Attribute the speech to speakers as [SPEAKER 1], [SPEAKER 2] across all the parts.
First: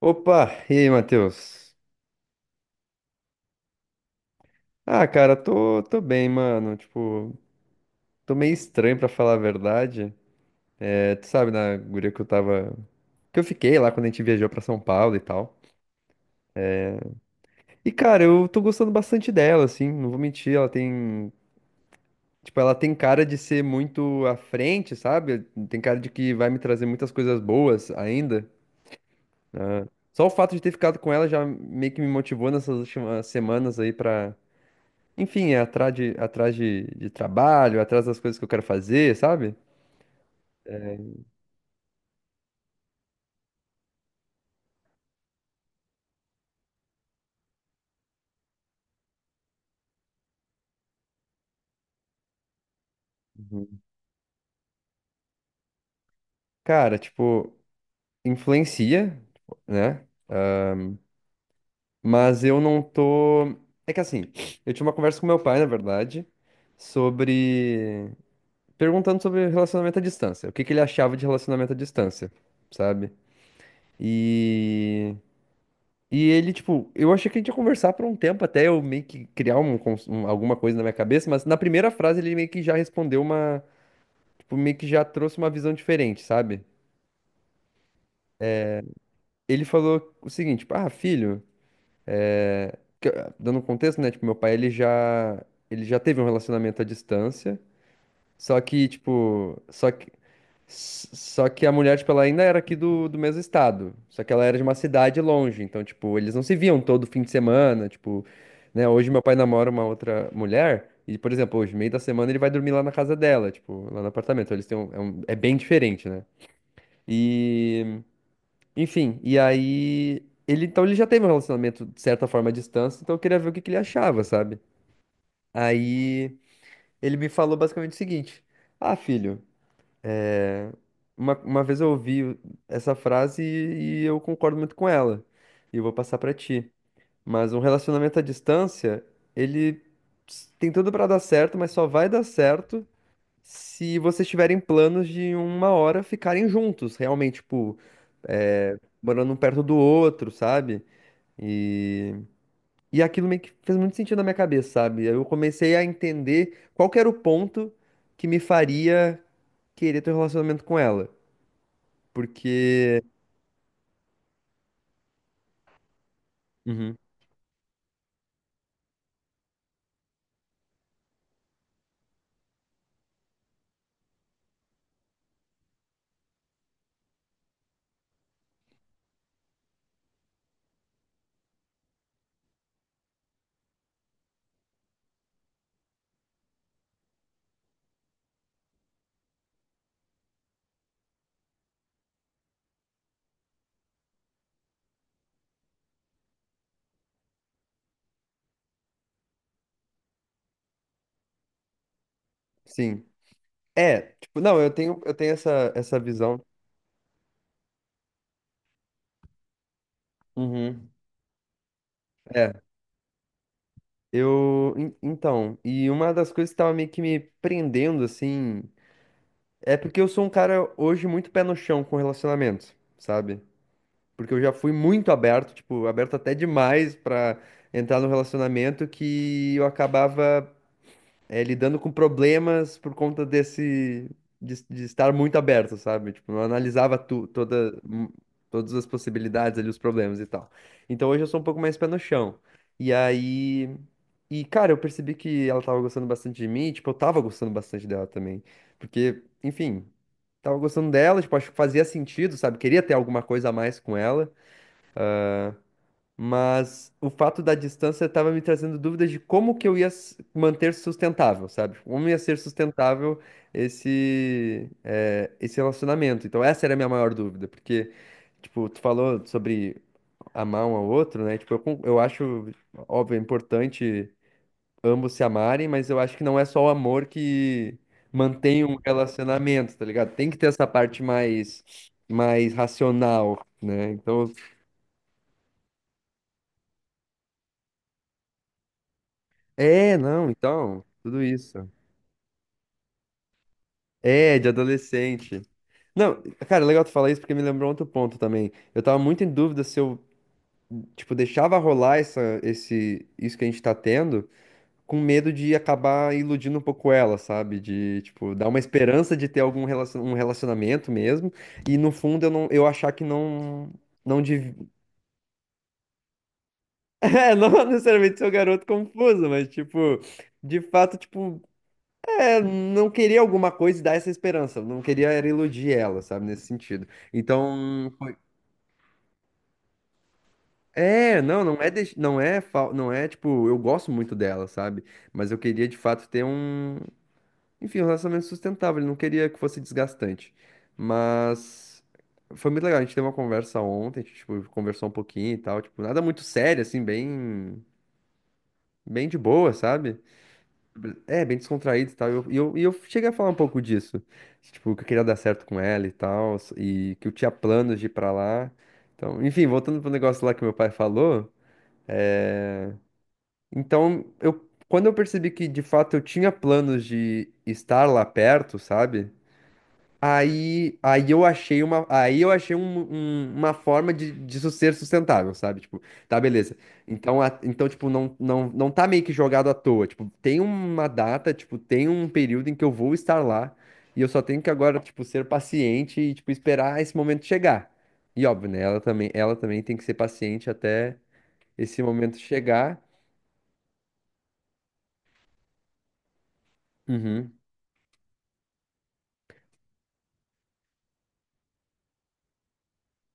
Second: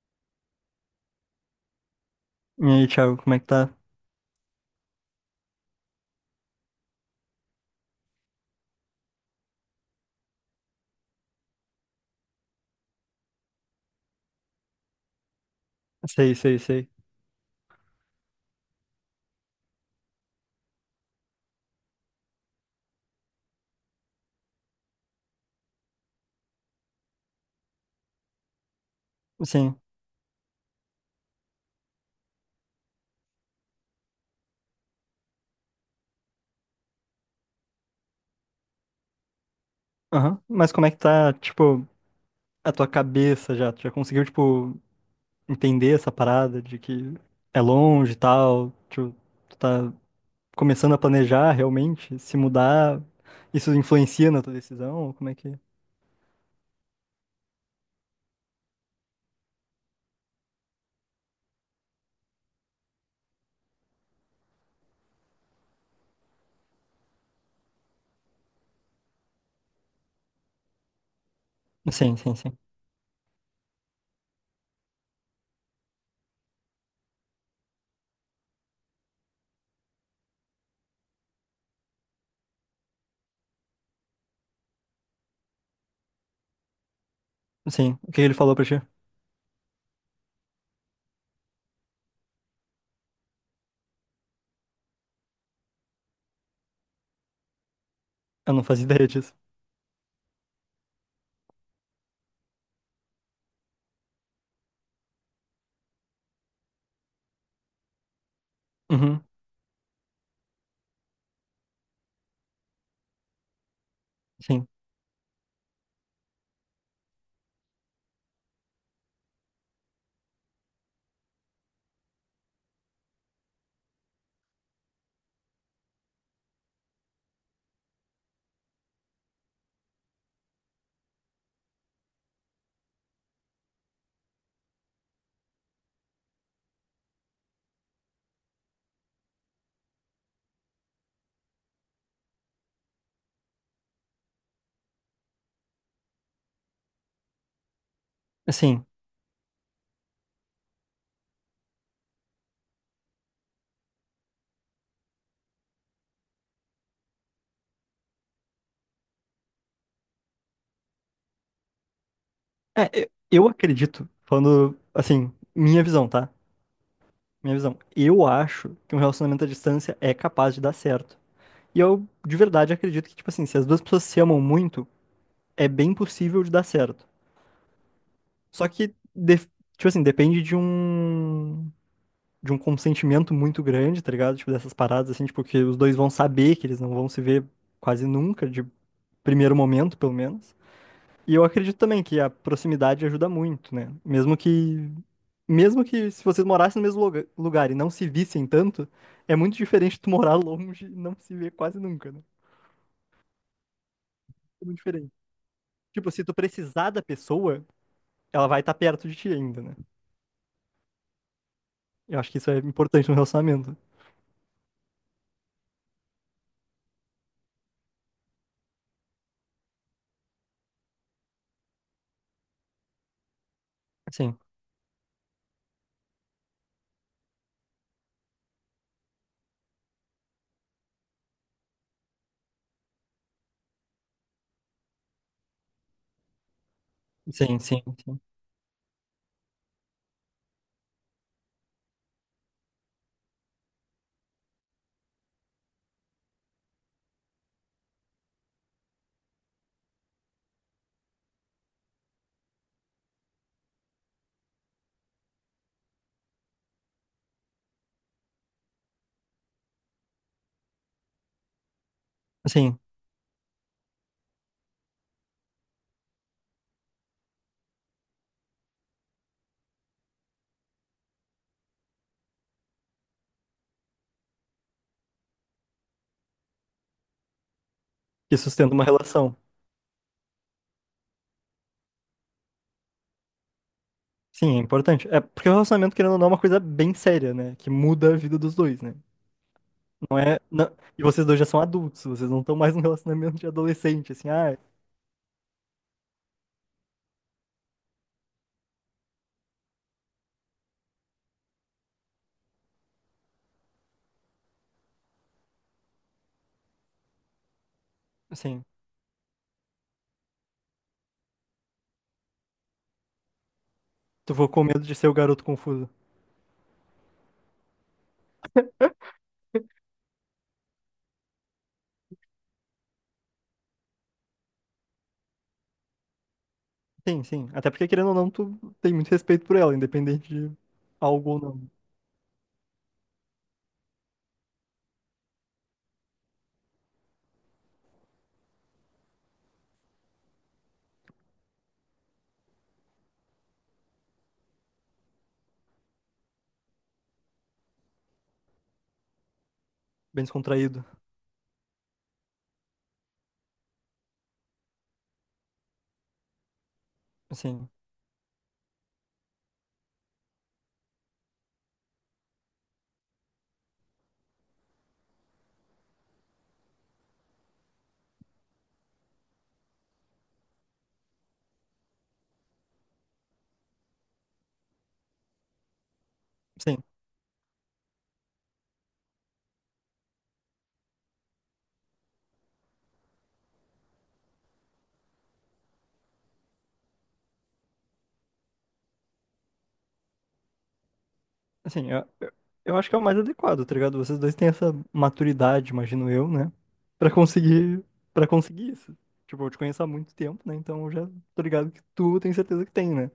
[SPEAKER 1] Opa, e aí, Matheus?
[SPEAKER 2] E aí, Thiago, como é que tá?
[SPEAKER 1] Ah, cara, tô bem, mano. Tipo, tô meio estranho pra falar a verdade. É, tu sabe, na guria que eu tava. Que eu fiquei lá quando a gente viajou pra São Paulo e tal.
[SPEAKER 2] Sei, sei, sei.
[SPEAKER 1] E, cara, eu tô gostando bastante dela, assim, não vou mentir, ela tem. Tipo, ela tem cara de ser muito à frente, sabe? Tem cara de que vai me trazer muitas coisas boas ainda.
[SPEAKER 2] Sim.
[SPEAKER 1] Só o fato de ter ficado com ela já meio que me motivou nessas últimas semanas aí pra enfim, é atrás de trabalho, atrás das coisas que eu quero fazer, sabe?
[SPEAKER 2] Aham. Mas como é que tá, tipo, a tua cabeça já? Tu já conseguiu, tipo, entender essa parada de que é longe e tal? Tipo, tu tá começando a planejar realmente? Se mudar,
[SPEAKER 1] Uhum.
[SPEAKER 2] isso influencia na tua decisão? Como é que.
[SPEAKER 1] Cara, tipo, influencia, né? Mas eu não tô. É que assim, eu tive uma conversa com meu pai, na verdade, sobre. Perguntando sobre relacionamento à distância. O que que ele achava de relacionamento à
[SPEAKER 2] Sim,
[SPEAKER 1] distância,
[SPEAKER 2] sim, sim.
[SPEAKER 1] sabe? E. E ele, tipo, eu achei que a gente ia conversar por um tempo até eu meio que criar um, alguma coisa na minha cabeça, mas na primeira frase ele meio que já respondeu uma tipo, meio que já trouxe uma visão diferente, sabe?
[SPEAKER 2] Sim. O que ele falou pra ti?
[SPEAKER 1] Ele falou o seguinte, tipo, ah, filho, que- dando um contexto, né? Tipo, meu pai, ele já teve um relacionamento à distância,
[SPEAKER 2] Eu
[SPEAKER 1] só
[SPEAKER 2] não fazia
[SPEAKER 1] que,
[SPEAKER 2] ideia disso.
[SPEAKER 1] tipo, só que, só que a mulher, tipo, ela ainda era aqui do mesmo estado, só que ela era de uma cidade longe, então, tipo, eles não se viam todo fim de semana, tipo, né? Hoje meu
[SPEAKER 2] Uhum.
[SPEAKER 1] pai namora uma outra mulher, e, por exemplo, hoje, meio da semana, ele vai dormir lá na casa dela, tipo, lá no apartamento, então eles
[SPEAKER 2] Sim.
[SPEAKER 1] têm um, é bem diferente, né? E... Enfim, e aí. Ele, então ele já teve um relacionamento, de certa forma, à distância, então eu queria ver o que que ele achava, sabe? Aí ele me falou basicamente o seguinte: ah, filho, é, uma vez eu ouvi essa frase e eu concordo muito com ela. E eu vou passar pra ti. Mas um relacionamento à distância, ele tem tudo pra dar certo, mas só vai dar certo se vocês tiverem planos de uma hora ficarem juntos, realmente, tipo, é,
[SPEAKER 2] Assim.
[SPEAKER 1] morando um perto do outro, sabe? E, e aquilo meio que fez muito sentido na minha cabeça, sabe? Eu comecei a entender qual que era o ponto que me faria querer ter um relacionamento com ela.
[SPEAKER 2] É,
[SPEAKER 1] Porque.
[SPEAKER 2] eu acredito, falando, assim, minha visão, tá?
[SPEAKER 1] Uhum,
[SPEAKER 2] Minha visão. Eu acho que um relacionamento à distância é capaz de dar certo. E eu, de verdade, acredito que, tipo assim, se as duas pessoas se amam muito, é bem possível de dar certo. Só que, de- tipo assim, depende de um. De um consentimento muito grande, tá ligado? Tipo, dessas paradas, assim, tipo, que os dois vão saber que eles não vão se ver quase nunca, de primeiro momento, pelo menos. E eu acredito também que a proximidade ajuda muito, né? Mesmo que se vocês morassem no mesmo lugar e não se vissem tanto, é muito diferente tu morar longe e não se ver quase nunca, né?
[SPEAKER 1] sim. É, tipo, não,
[SPEAKER 2] É
[SPEAKER 1] eu
[SPEAKER 2] muito
[SPEAKER 1] tenho,
[SPEAKER 2] diferente.
[SPEAKER 1] eu tenho essa, essa
[SPEAKER 2] Tipo, se tu
[SPEAKER 1] visão.
[SPEAKER 2] precisar da pessoa, ela vai estar perto de ti ainda, né?
[SPEAKER 1] Uhum.
[SPEAKER 2] Eu acho que isso
[SPEAKER 1] É,
[SPEAKER 2] é importante no relacionamento.
[SPEAKER 1] eu. Então, e uma das coisas que tava meio que me prendendo, assim, é porque eu sou um cara hoje muito pé no chão com relacionamentos, sabe? Porque
[SPEAKER 2] Sim,
[SPEAKER 1] eu já fui muito aberto, tipo, aberto até demais pra entrar no relacionamento que eu acabava lidando com problemas por conta desse de estar muito aberto, sabe? Tipo, não analisava tu,
[SPEAKER 2] sim,
[SPEAKER 1] toda,
[SPEAKER 2] sim, sim.
[SPEAKER 1] todas as possibilidades ali, os problemas e tal. Então hoje eu sou um pouco mais pé no chão. E aí. E, cara, eu percebi que ela tava gostando bastante de mim, e, tipo, eu tava gostando bastante dela também. Porque, enfim, tava gostando dela, tipo, acho que fazia sentido, sabe? Queria ter alguma coisa a mais com ela. Mas o fato da distância estava me trazendo dúvidas de como que eu ia manter sustentável, sabe? Como ia ser
[SPEAKER 2] Sim,
[SPEAKER 1] sustentável esse, esse relacionamento. Então, essa era a minha maior dúvida, porque, tipo, tu falou sobre amar um ao outro, né? Tipo, eu, eu acho, óbvio, é importante ambos se amarem, mas eu acho que não é só o amor que
[SPEAKER 2] que
[SPEAKER 1] mantém
[SPEAKER 2] sustenta
[SPEAKER 1] um
[SPEAKER 2] uma relação.
[SPEAKER 1] relacionamento, tá ligado? Tem que ter essa parte mais, mais racional, né? Então,
[SPEAKER 2] Sim, é importante. É porque o relacionamento, querendo ou não, é uma coisa bem séria, né? Que muda a vida dos dois, né?
[SPEAKER 1] é,
[SPEAKER 2] Não
[SPEAKER 1] não,
[SPEAKER 2] é.
[SPEAKER 1] então,
[SPEAKER 2] E
[SPEAKER 1] tudo
[SPEAKER 2] vocês dois já
[SPEAKER 1] isso.
[SPEAKER 2] são adultos, vocês não estão mais num relacionamento de adolescente, assim,
[SPEAKER 1] É, de
[SPEAKER 2] ah,
[SPEAKER 1] adolescente. Não, cara, é legal tu falar isso porque me lembrou outro ponto também. Eu tava muito em dúvida se eu, tipo, deixava rolar essa, esse, isso que a gente tá tendo, com medo de acabar iludindo um pouco ela, sabe? De, tipo, dar uma
[SPEAKER 2] assim,
[SPEAKER 1] esperança de ter algum relacion, um relacionamento mesmo, e no fundo eu não, eu achar que não, não
[SPEAKER 2] tu ficou
[SPEAKER 1] dev...
[SPEAKER 2] com medo de ser o garoto confuso.
[SPEAKER 1] É, não necessariamente ser o garoto confuso, mas, tipo, de fato, tipo. Não queria alguma coisa e dar essa esperança. Não queria era iludir ela, sabe, nesse sentido.
[SPEAKER 2] Sim, sim. Até porque,
[SPEAKER 1] Então,
[SPEAKER 2] querendo ou não, tu tem muito respeito por ela, independente de
[SPEAKER 1] é,
[SPEAKER 2] algo ou
[SPEAKER 1] não, não é,
[SPEAKER 2] não.
[SPEAKER 1] deix- não é, fal- não é tipo, eu gosto muito dela, sabe? Mas eu queria de fato ter um, enfim, um relacionamento sustentável. Eu não queria que fosse desgastante. Mas foi muito legal. A gente teve uma conversa ontem, a gente, tipo, conversou um pouquinho e tal, tipo, nada muito sério, assim, bem, bem de boa, sabe?
[SPEAKER 2] Bem descontraído.
[SPEAKER 1] É, bem descontraído e tal. E eu cheguei a falar um pouco disso. Tipo, que eu queria dar certo com ela e tal. E que eu tinha
[SPEAKER 2] Assim,
[SPEAKER 1] planos de ir pra lá. Então, enfim, voltando pro negócio lá que meu pai falou. Então, eu, quando eu percebi que de fato eu tinha planos de estar lá perto, sabe? Aí eu achei uma, aí eu achei uma forma de, disso ser sustentável, sabe? Tipo, tá, beleza.
[SPEAKER 2] sim.
[SPEAKER 1] Então, então tipo, não tá meio que jogado à toa. Tipo, tem uma data, tipo, tem um período em que eu vou estar lá e eu só tenho que agora, tipo, ser paciente e, tipo, esperar esse momento chegar. E óbvio, né? Ela também tem que ser paciente até esse
[SPEAKER 2] Assim,
[SPEAKER 1] momento
[SPEAKER 2] eu
[SPEAKER 1] chegar.
[SPEAKER 2] acho que é o mais adequado, tá ligado? Vocês dois têm essa maturidade, imagino eu, né? Pra
[SPEAKER 1] Uhum.
[SPEAKER 2] conseguir. Pra conseguir isso. Tipo, eu te conheço há muito tempo, né? Então eu já tô ligado que tu tem certeza que tem, né?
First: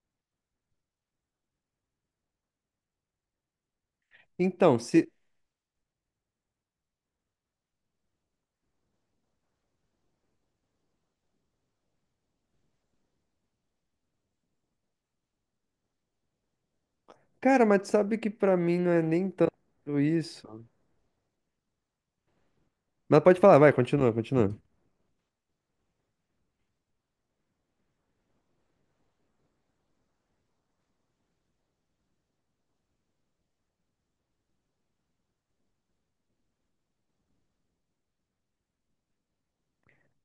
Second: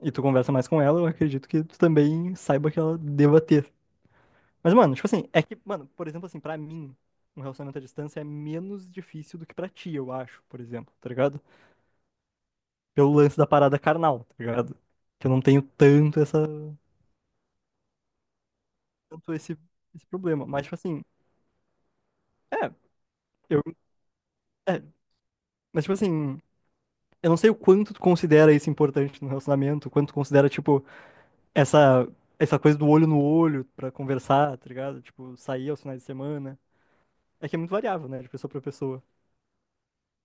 [SPEAKER 2] E tu conversa mais com ela, eu acredito que tu também saiba que ela deva ter. Mas,
[SPEAKER 1] Então,
[SPEAKER 2] mano, tipo
[SPEAKER 1] se...
[SPEAKER 2] assim, é que, mano, por exemplo, assim, pra mim, um relacionamento à distância é menos difícil do que pra ti, eu acho, por exemplo, tá ligado? Pelo lance da parada carnal, tá ligado? Que eu não tenho tanto essa,
[SPEAKER 1] Cara, mas tu sabe que pra mim não é nem
[SPEAKER 2] tanto
[SPEAKER 1] tanto
[SPEAKER 2] esse, esse problema. Mas,
[SPEAKER 1] isso.
[SPEAKER 2] tipo assim, é,
[SPEAKER 1] Mas pode falar,
[SPEAKER 2] eu,
[SPEAKER 1] vai, continua, continua.
[SPEAKER 2] é, mas, tipo assim, eu não sei o quanto tu considera isso importante no relacionamento, o quanto tu considera, tipo, essa, essa coisa do olho no olho pra conversar, tá ligado? Tipo, sair aos finais de semana. É que é muito variável, né, de pessoa pra pessoa.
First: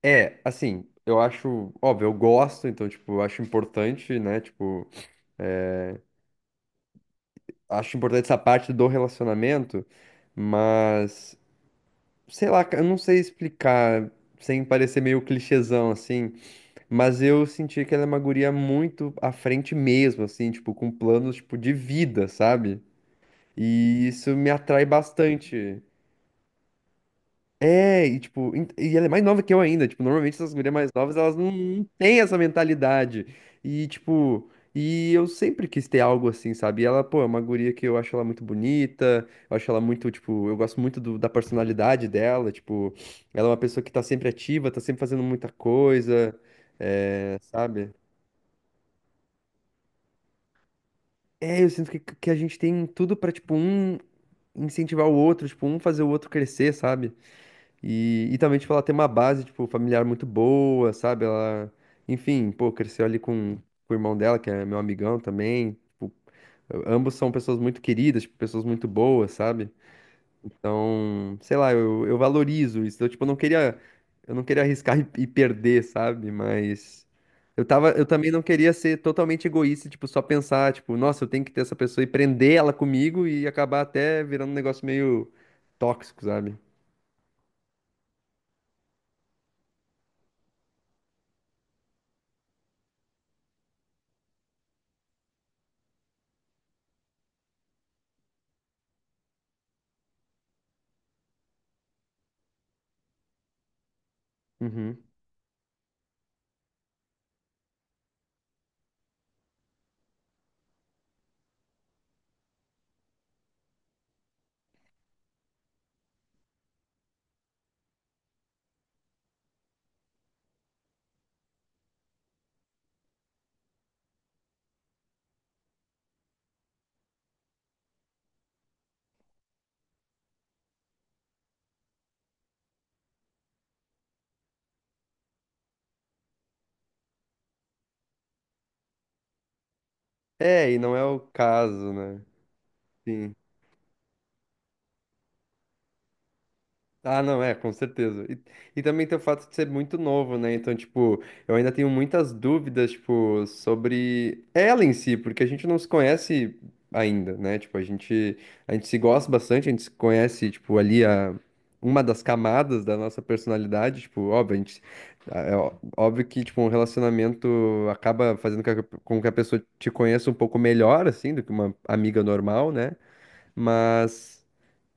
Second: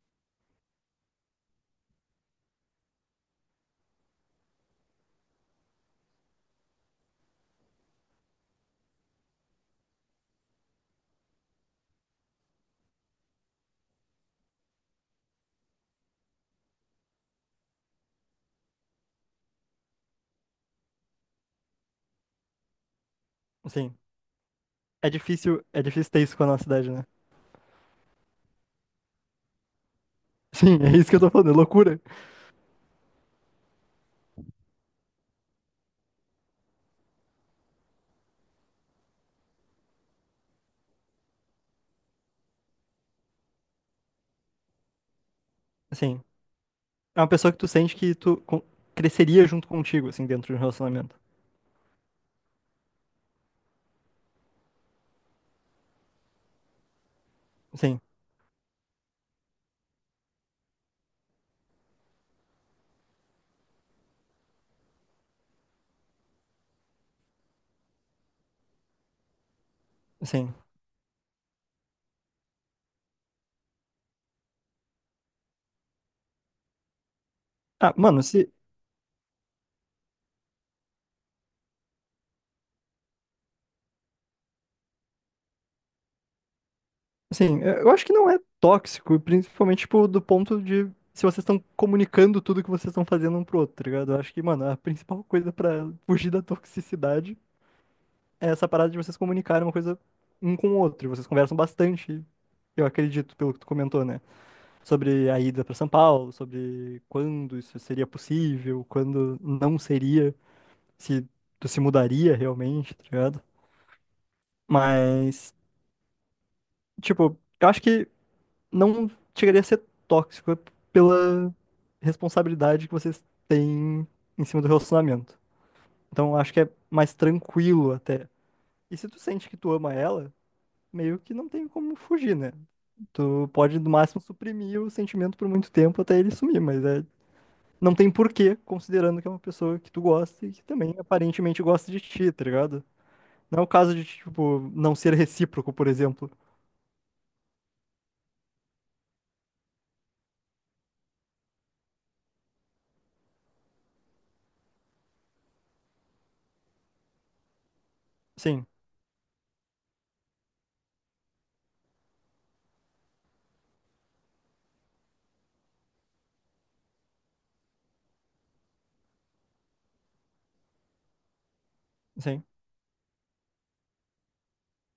[SPEAKER 1] É, assim, eu acho, óbvio, eu gosto, então, tipo, eu acho importante, né? Tipo, acho importante essa parte do relacionamento, mas, sei lá, eu não sei explicar, sem parecer meio clichêzão, assim, mas eu senti que ela é uma guria muito à frente mesmo, assim, tipo, com planos, tipo, de vida, sabe?
[SPEAKER 2] Assim,
[SPEAKER 1] E isso me atrai bastante.
[SPEAKER 2] é difícil ter isso com a nossa idade, né?
[SPEAKER 1] É, e tipo, e ela é mais nova que eu ainda, tipo, normalmente essas mulheres
[SPEAKER 2] Sim,
[SPEAKER 1] mais
[SPEAKER 2] é isso que
[SPEAKER 1] novas,
[SPEAKER 2] eu tô
[SPEAKER 1] elas
[SPEAKER 2] falando, é
[SPEAKER 1] não
[SPEAKER 2] loucura.
[SPEAKER 1] têm essa mentalidade. E tipo, e eu sempre quis ter algo assim, sabe? E ela, pô, é uma guria que eu acho ela muito bonita, eu acho ela muito, tipo, eu gosto muito da personalidade dela, tipo, ela é uma pessoa que tá sempre ativa, tá sempre fazendo muita
[SPEAKER 2] Assim,
[SPEAKER 1] coisa,
[SPEAKER 2] é uma
[SPEAKER 1] é,
[SPEAKER 2] pessoa que tu
[SPEAKER 1] sabe?
[SPEAKER 2] sente que tu con- cresceria junto contigo, assim, dentro de um relacionamento.
[SPEAKER 1] É, eu sinto que a gente tem tudo pra, tipo, um incentivar o outro, tipo, um fazer o outro crescer, sabe?
[SPEAKER 2] Sim,
[SPEAKER 1] E também, tipo, ela tem uma base, tipo, familiar muito boa, sabe? Ela, enfim, pô, cresceu ali com o irmão dela, que é meu amigão também. Tipo, ambos são pessoas muito queridas, tipo, pessoas muito boas, sabe?
[SPEAKER 2] sim.
[SPEAKER 1] Então, sei lá, eu valorizo isso. Eu, tipo, não queria, eu não queria arriscar e perder, sabe? Mas eu tava,
[SPEAKER 2] Ah,
[SPEAKER 1] eu
[SPEAKER 2] mano,
[SPEAKER 1] também não
[SPEAKER 2] se.
[SPEAKER 1] queria ser totalmente egoísta, tipo, só pensar, tipo, nossa, eu tenho que ter essa pessoa e prender ela comigo e acabar até virando um negócio meio tóxico, sabe?
[SPEAKER 2] Sim, eu acho que não é tóxico, principalmente, tipo, do ponto de se vocês estão comunicando tudo que vocês estão fazendo um pro outro, tá ligado? Eu acho que, mano, a principal coisa pra fugir da toxicidade é essa parada de vocês comunicarem uma coisa um com o outro. Vocês conversam bastante, eu acredito, pelo que tu comentou, né?
[SPEAKER 1] Uhum.
[SPEAKER 2] Sobre a ida para São Paulo, sobre quando isso seria possível, quando não seria, se tu se mudaria realmente, tá ligado? Mas, tipo, eu acho que não chegaria a ser tóxico é pela responsabilidade que vocês têm em cima do relacionamento. Então, eu acho que é mais tranquilo até. E se tu sente que tu ama ela, meio que não tem como fugir, né? Tu pode, no máximo, suprimir o sentimento por muito tempo até ele sumir, mas é não tem porquê, considerando que é uma pessoa que tu gosta e que
[SPEAKER 1] É, e
[SPEAKER 2] também
[SPEAKER 1] não é o
[SPEAKER 2] aparentemente gosta
[SPEAKER 1] caso,
[SPEAKER 2] de
[SPEAKER 1] né?
[SPEAKER 2] ti, tá ligado?
[SPEAKER 1] Sim.
[SPEAKER 2] Não é o caso de, tipo, não ser recíproco, por exemplo.
[SPEAKER 1] Ah, não, é, com certeza. E também tem o fato de ser muito novo, né? Então, tipo, eu ainda tenho muitas dúvidas, tipo, sobre ela em si, porque a gente não se conhece ainda, né? Tipo,
[SPEAKER 2] Sim,
[SPEAKER 1] a gente se gosta bastante, a gente se conhece, tipo, ali a, uma das camadas da nossa personalidade, tipo, óbvio, a gente, é ó- óbvio que, tipo, um relacionamento acaba fazendo com que a pessoa te conheça um pouco melhor, assim, do que uma amiga
[SPEAKER 2] sim,
[SPEAKER 1] normal, né? Mas.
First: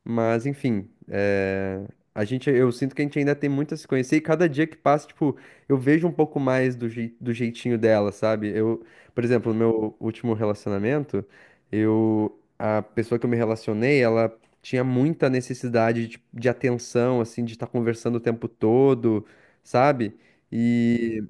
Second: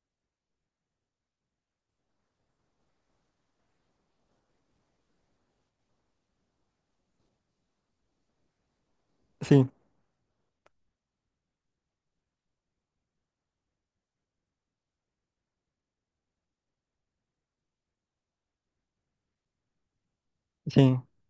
[SPEAKER 1] Mas, enfim, a gente, eu sinto que a gente ainda tem muito a se conhecer e cada dia que passa, tipo, eu vejo um pouco mais do, do jeitinho dela, sabe? Eu, por exemplo, no
[SPEAKER 2] sim,
[SPEAKER 1] meu último relacionamento, eu, a pessoa que eu me relacionei, ela tinha muita necessidade de atenção, assim, de estar conversando o tempo todo, sabe?
[SPEAKER 2] sim.
[SPEAKER 1] E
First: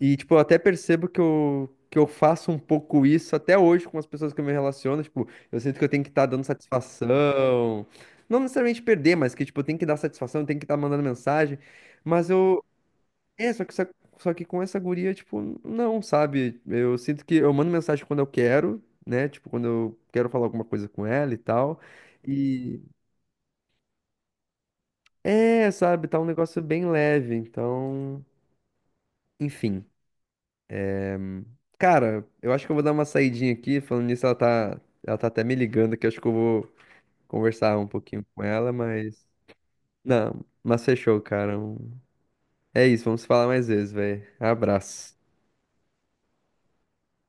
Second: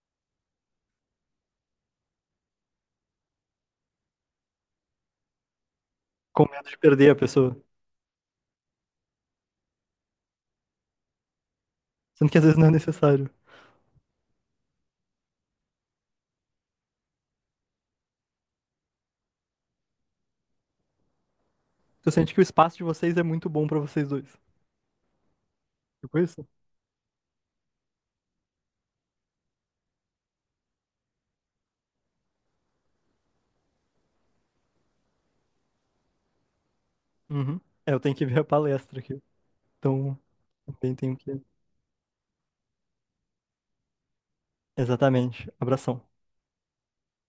[SPEAKER 1] tipo, eu até percebo que eu faço um pouco isso até hoje com as pessoas que eu me relaciono. Tipo, eu sinto que eu tenho que estar dando
[SPEAKER 2] Com medo de perder a pessoa.
[SPEAKER 1] satisfação. Não necessariamente perder, mas que, tipo, eu tenho que dar satisfação, eu tenho que estar mandando mensagem. Mas
[SPEAKER 2] Sendo que às vezes
[SPEAKER 1] eu.
[SPEAKER 2] não é necessário.
[SPEAKER 1] É, só que, só que com essa guria, tipo, não, sabe? Eu sinto que eu mando mensagem quando eu quero, né? Tipo, quando eu quero falar alguma coisa com ela e tal.
[SPEAKER 2] Tu sente que o espaço
[SPEAKER 1] E.
[SPEAKER 2] de vocês é muito bom pra vocês dois.
[SPEAKER 1] É, sabe? Tá
[SPEAKER 2] Tipo
[SPEAKER 1] um
[SPEAKER 2] isso?
[SPEAKER 1] negócio bem leve. Então, enfim. Cara, eu acho que eu vou dar uma saidinha aqui. Falando nisso, ela tá até me ligando aqui. Acho que eu vou
[SPEAKER 2] Uhum.
[SPEAKER 1] conversar um
[SPEAKER 2] É, eu tenho
[SPEAKER 1] pouquinho
[SPEAKER 2] que ver
[SPEAKER 1] com
[SPEAKER 2] a
[SPEAKER 1] ela,
[SPEAKER 2] palestra aqui.
[SPEAKER 1] mas.
[SPEAKER 2] Então,
[SPEAKER 1] Não, mas
[SPEAKER 2] também tenho
[SPEAKER 1] fechou,
[SPEAKER 2] que.
[SPEAKER 1] cara. Um- é isso, vamos se falar mais vezes, velho. Abraço.
[SPEAKER 2] Exatamente. Abração.